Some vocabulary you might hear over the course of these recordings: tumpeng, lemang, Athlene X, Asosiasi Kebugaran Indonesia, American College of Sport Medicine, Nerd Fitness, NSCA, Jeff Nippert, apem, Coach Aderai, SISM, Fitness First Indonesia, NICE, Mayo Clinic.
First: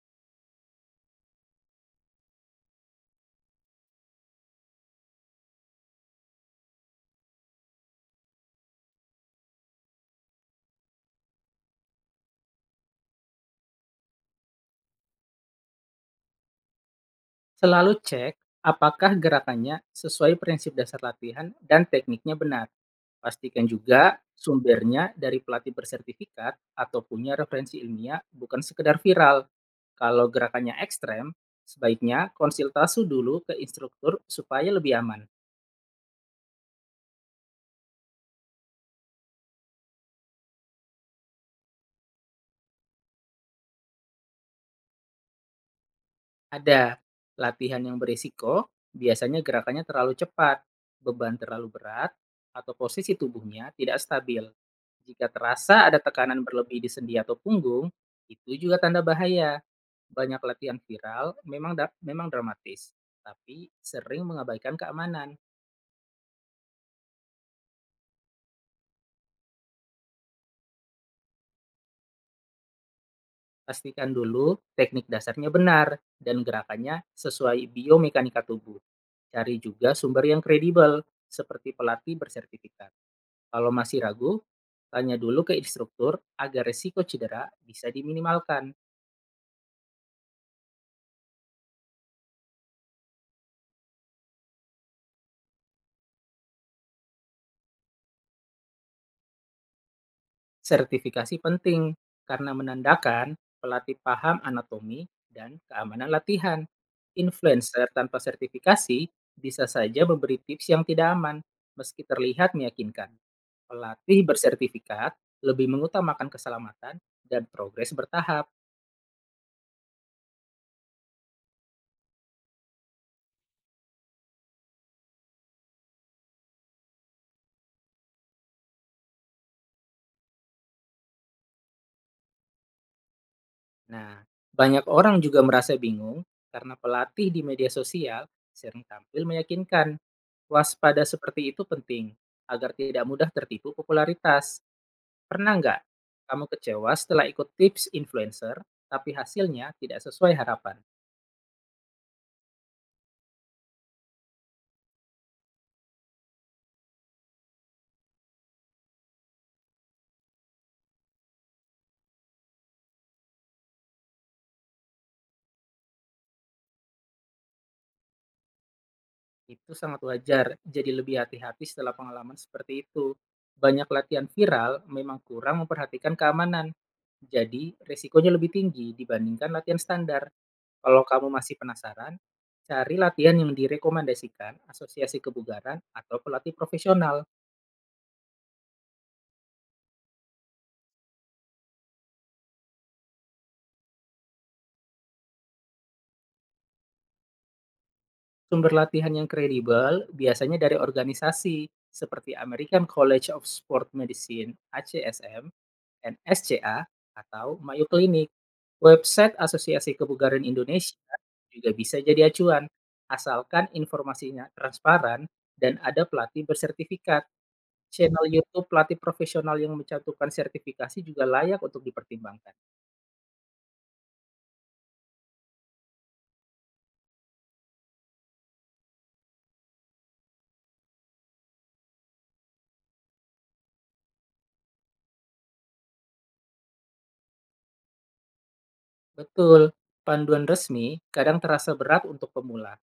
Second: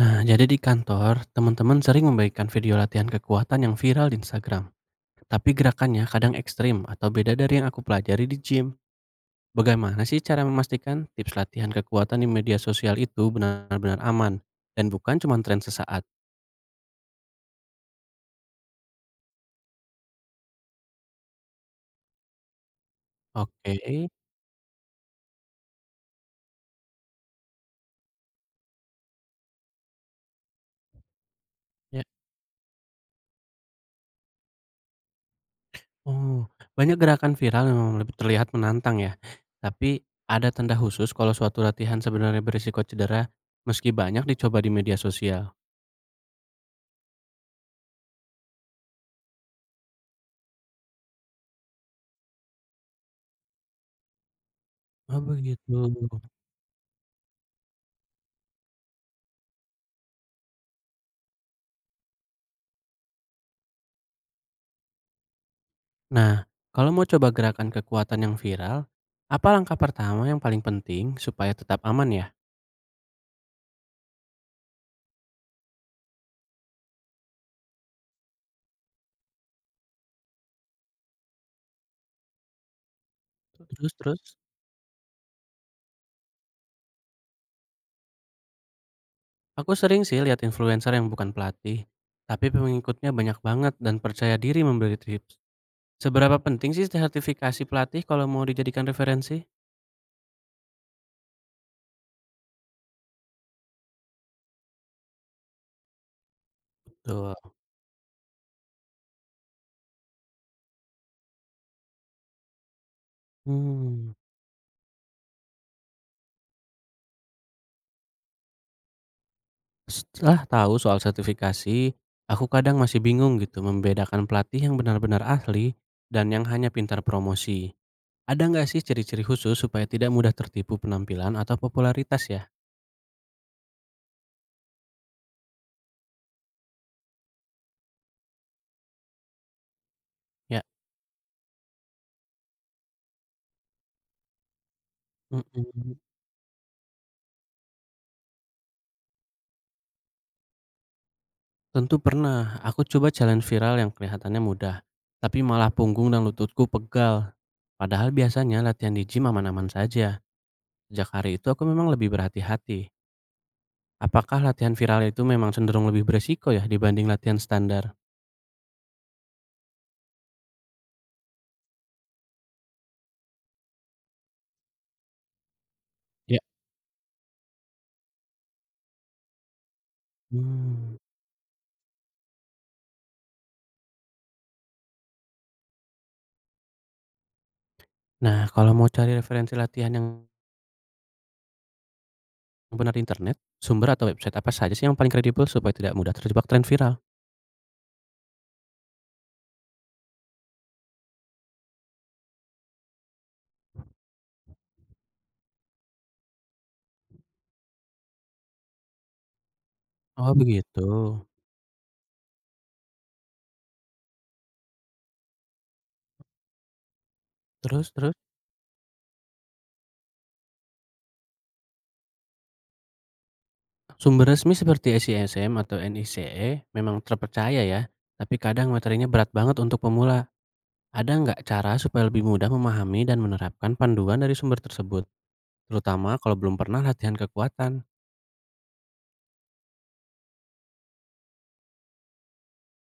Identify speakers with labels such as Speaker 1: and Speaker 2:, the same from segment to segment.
Speaker 1: Nah, jadi di kantor, teman-teman sering membagikan video latihan kekuatan yang viral di Instagram. Tapi gerakannya kadang ekstrim atau beda dari yang aku pelajari di gym. Bagaimana sih cara memastikan tips latihan kekuatan di media sosial itu benar-benar aman dan bukan cuma tren sesaat?
Speaker 2: Selalu cek apakah gerakannya sesuai prinsip dasar latihan dan tekniknya benar. Pastikan
Speaker 1: Oke,
Speaker 2: juga sumbernya dari pelatih bersertifikat atau punya referensi ilmiah bukan sekedar viral. Kalau gerakannya ekstrem,
Speaker 1: ya.
Speaker 2: sebaiknya konsultasi dulu ke instruktur supaya lebih aman.
Speaker 1: Oh, banyak gerakan viral yang memang lebih terlihat menantang ya. Tapi ada tanda khusus kalau suatu latihan sebenarnya berisiko cedera meski banyak dicoba di media sosial.
Speaker 2: Ada. Latihan yang berisiko biasanya gerakannya terlalu cepat, beban terlalu berat, atau posisi tubuhnya tidak stabil.
Speaker 1: Oh
Speaker 2: Jika
Speaker 1: begitu.
Speaker 2: terasa ada tekanan berlebih di sendi atau punggung, itu juga tanda bahaya. Banyak latihan viral memang dramatis, tapi sering mengabaikan keamanan.
Speaker 1: Nah, kalau mau coba gerakan kekuatan yang viral, apa langkah pertama yang paling penting supaya tetap aman ya?
Speaker 2: Pastikan dulu teknik dasarnya benar dan gerakannya sesuai biomekanika tubuh. Cari juga sumber yang kredibel, seperti pelatih bersertifikat. Kalau
Speaker 1: Terus
Speaker 2: masih
Speaker 1: terus,
Speaker 2: ragu, tanya dulu ke instruktur agar resiko cedera bisa diminimalkan.
Speaker 1: aku sering sih lihat influencer yang bukan pelatih, tapi pengikutnya banyak banget dan percaya diri memberi tips. Seberapa penting sih sertifikasi pelatih kalau mau dijadikan referensi?
Speaker 2: Sertifikasi penting karena menandakan pelatih paham anatomi dan keamanan latihan.
Speaker 1: Tuh.
Speaker 2: Influencer tanpa sertifikasi bisa saja memberi tips yang tidak aman, meski terlihat meyakinkan.
Speaker 1: Hmm.
Speaker 2: Pelatih bersertifikat lebih mengutamakan keselamatan dan progres bertahap.
Speaker 1: Setelah tahu soal sertifikasi, aku kadang masih bingung gitu membedakan pelatih yang benar-benar ahli dan yang hanya pintar promosi. Ada nggak sih ciri-ciri khusus supaya tidak mudah tertipu penampilan atau popularitas ya?
Speaker 2: Nah, banyak orang juga merasa bingung karena pelatih di media sosial sering tampil meyakinkan.
Speaker 1: Ya,
Speaker 2: Waspada seperti itu penting agar tidak mudah tertipu popularitas. Pernah nggak
Speaker 1: mhm,
Speaker 2: kamu kecewa setelah ikut tips influencer, tapi hasilnya tidak sesuai harapan?
Speaker 1: tentu pernah. Aku coba challenge viral yang kelihatannya mudah, tapi malah punggung dan lututku pegal. Padahal biasanya latihan di gym aman-aman saja. Sejak hari itu aku memang lebih berhati-hati. Apakah latihan viral itu memang cenderung lebih beresiko ya dibanding latihan standar?
Speaker 2: Itu sangat wajar, jadi lebih hati-hati setelah pengalaman seperti itu. Banyak latihan viral memang kurang memperhatikan
Speaker 1: Ya.
Speaker 2: keamanan, jadi risikonya lebih tinggi dibandingkan latihan standar.
Speaker 1: Hmm.
Speaker 2: Kalau kamu masih penasaran, cari latihan yang direkomendasikan asosiasi kebugaran atau pelatih profesional.
Speaker 1: Nah, kalau mau cari referensi latihan yang benar di internet, sumber atau website apa saja sih yang paling kredibel supaya tidak mudah terjebak tren viral?
Speaker 2: Sumber latihan yang kredibel biasanya dari organisasi seperti American College of Sport Medicine (ACSM), NSCA, atau Mayo Clinic. Website Asosiasi
Speaker 1: Oh
Speaker 2: Kebugaran
Speaker 1: begitu.
Speaker 2: Indonesia juga bisa jadi acuan, asalkan informasinya transparan dan ada pelatih bersertifikat.
Speaker 1: Terus terus?
Speaker 2: Channel YouTube pelatih profesional yang mencantumkan sertifikasi juga layak untuk dipertimbangkan.
Speaker 1: Sumber resmi seperti SISM atau NICE memang terpercaya ya, tapi kadang materinya berat banget untuk pemula. Ada nggak cara supaya lebih mudah memahami dan menerapkan panduan dari sumber tersebut, terutama kalau belum pernah latihan kekuatan?
Speaker 2: Betul, panduan resmi kadang terasa berat untuk pemula.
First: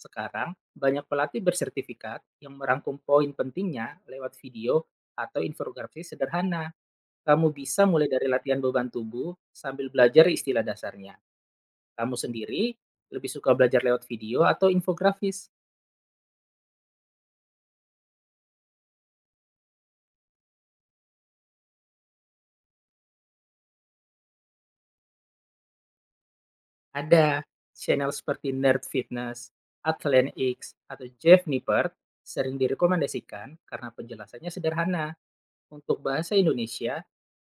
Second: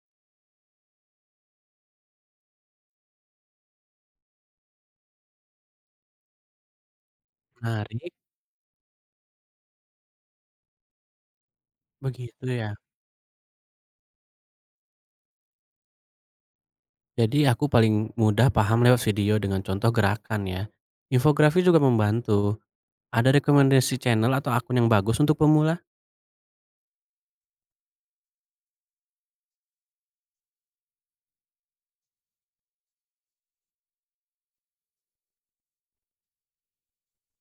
Speaker 2: Sekarang, banyak pelatih bersertifikat yang merangkum poin pentingnya lewat video atau infografis sederhana. Kamu bisa mulai
Speaker 1: Menarik,
Speaker 2: dari latihan beban tubuh sambil belajar istilah dasarnya. Kamu
Speaker 1: begitu ya.
Speaker 2: sendiri lebih suka belajar lewat video atau infografis?
Speaker 1: Jadi aku paling mudah paham lewat video dengan contoh gerakan ya. Infografi juga membantu. Ada rekomendasi channel atau akun yang bagus untuk pemula?
Speaker 2: Ada channel seperti Nerd Fitness, Athlene X, atau Jeff Nippert sering direkomendasikan karena penjelasannya sederhana. Untuk bahasa Indonesia,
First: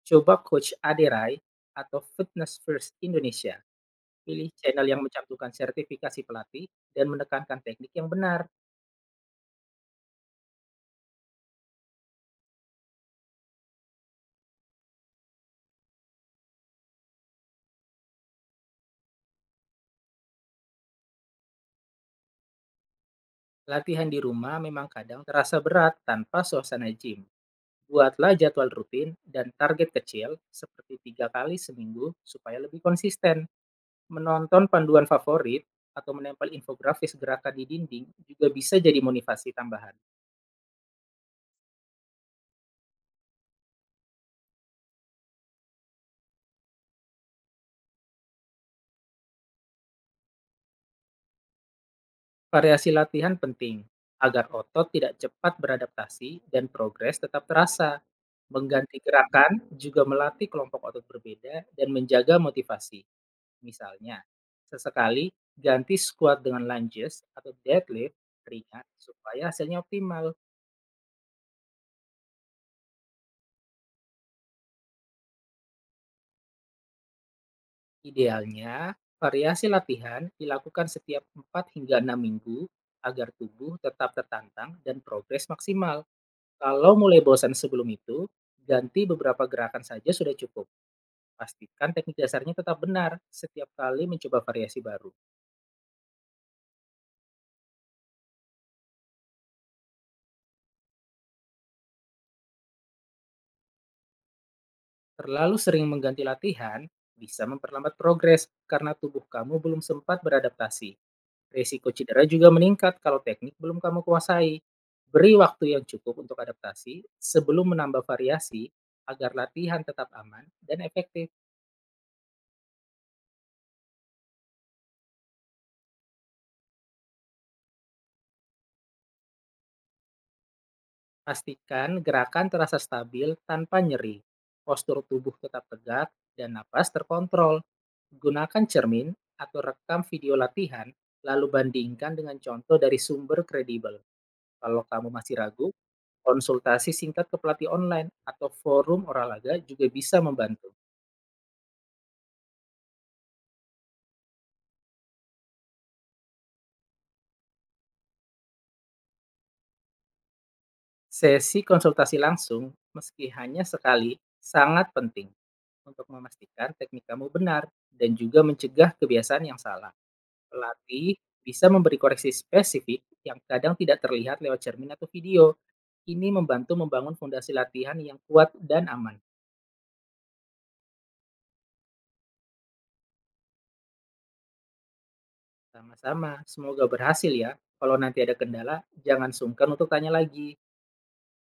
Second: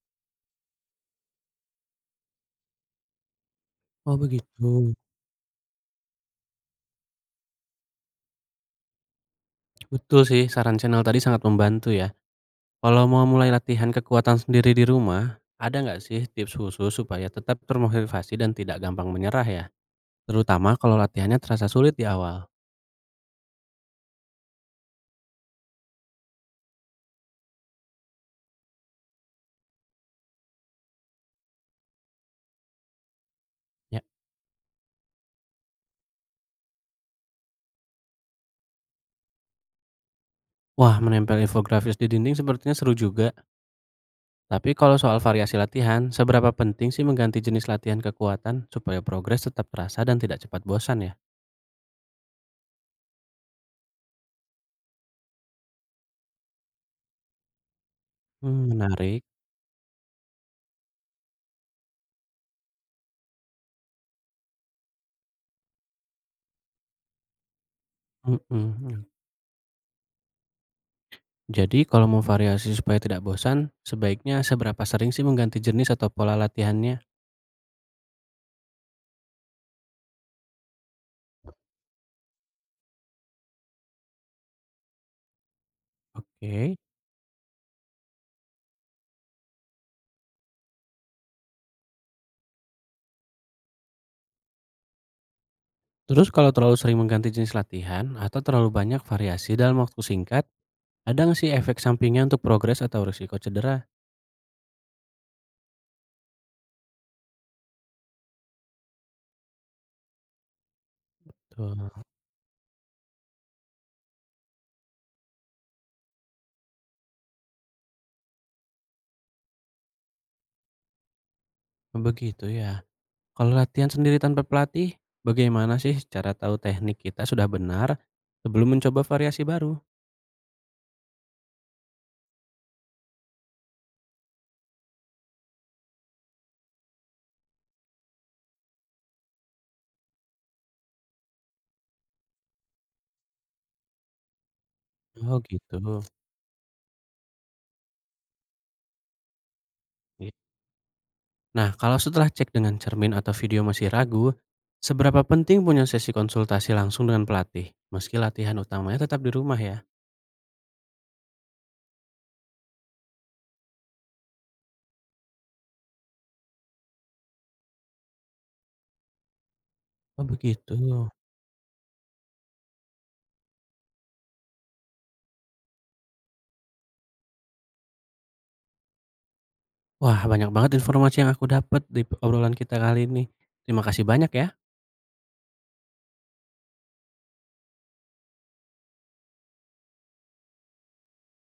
Speaker 2: coba Coach Aderai atau Fitness First Indonesia.
Speaker 1: Oh
Speaker 2: Pilih channel
Speaker 1: begitu.
Speaker 2: yang mencantumkan sertifikasi pelatih dan menekankan teknik yang benar.
Speaker 1: Betul sih, saran channel tadi sangat membantu ya. Kalau mau mulai latihan kekuatan sendiri di rumah, ada nggak sih tips khusus supaya tetap termotivasi dan tidak gampang menyerah ya? Terutama kalau latihannya terasa sulit di awal.
Speaker 2: Latihan di rumah memang kadang terasa berat tanpa suasana gym. Buatlah jadwal rutin dan target kecil seperti tiga kali seminggu supaya lebih konsisten.
Speaker 1: Ya.
Speaker 2: Menonton panduan favorit atau menempel infografis gerakan di dinding juga bisa jadi motivasi tambahan.
Speaker 1: Wah, menempel infografis di dinding sepertinya seru juga. Tapi kalau soal variasi latihan, seberapa penting sih mengganti jenis latihan kekuatan supaya progres tetap terasa dan tidak cepat bosan ya?
Speaker 2: Variasi latihan penting agar otot tidak cepat beradaptasi dan progres tetap terasa.
Speaker 1: Hmm,
Speaker 2: Mengganti
Speaker 1: menarik.
Speaker 2: gerakan juga melatih kelompok otot berbeda dan menjaga motivasi. Misalnya, sesekali ganti squat dengan lunges atau deadlift ringan
Speaker 1: Mm-mm.
Speaker 2: supaya hasilnya optimal.
Speaker 1: Jadi kalau mau variasi supaya tidak bosan, sebaiknya seberapa sering sih mengganti jenis atau pola latihannya?
Speaker 2: Idealnya, variasi latihan dilakukan setiap 4 hingga 6 minggu agar tubuh tetap tertantang dan progres maksimal.
Speaker 1: Oke.
Speaker 2: Kalau mulai bosan sebelum itu, ganti beberapa gerakan saja sudah cukup. Pastikan teknik dasarnya tetap benar setiap kali mencoba variasi baru.
Speaker 1: Terus kalau terlalu sering mengganti jenis latihan atau terlalu banyak variasi dalam waktu singkat, ada nggak sih efek sampingnya untuk progres atau risiko cedera?
Speaker 2: Terlalu sering mengganti latihan bisa memperlambat progres karena tubuh kamu belum sempat beradaptasi. Risiko
Speaker 1: Tuh,
Speaker 2: cedera juga meningkat kalau teknik belum kamu kuasai. Beri waktu yang cukup untuk adaptasi sebelum menambah variasi agar latihan tetap aman dan efektif.
Speaker 1: begitu ya. Kalau latihan sendiri tanpa pelatih, bagaimana sih cara tahu teknik kita sudah benar sebelum mencoba variasi baru?
Speaker 2: Pastikan gerakan terasa stabil tanpa nyeri, postur tubuh tetap tegak, dan napas terkontrol. Gunakan cermin atau rekam video latihan, lalu bandingkan dengan contoh dari sumber kredibel. Kalau kamu masih
Speaker 1: Oh
Speaker 2: ragu,
Speaker 1: gitu.
Speaker 2: konsultasi singkat ke pelatih online atau forum olahraga juga bisa
Speaker 1: Iya.
Speaker 2: membantu.
Speaker 1: Nah, kalau setelah cek dengan cermin atau video masih ragu, seberapa penting punya sesi konsultasi langsung dengan pelatih, meski latihan utamanya tetap di rumah ya?
Speaker 2: Sesi konsultasi langsung, meski hanya sekali, sangat penting untuk memastikan teknik kamu benar dan juga mencegah kebiasaan yang salah.
Speaker 1: Oh begitu.
Speaker 2: Pelatih bisa memberi koreksi spesifik yang kadang tidak terlihat lewat cermin atau video. Ini membantu membangun fondasi latihan yang kuat dan aman.
Speaker 1: Wah, banyak banget informasi yang aku dapat di obrolan kita kali ini. Terima kasih banyak ya.
Speaker 2: Sama-sama, semoga berhasil ya. Kalau nanti ada kendala, jangan sungkan untuk tanya lagi.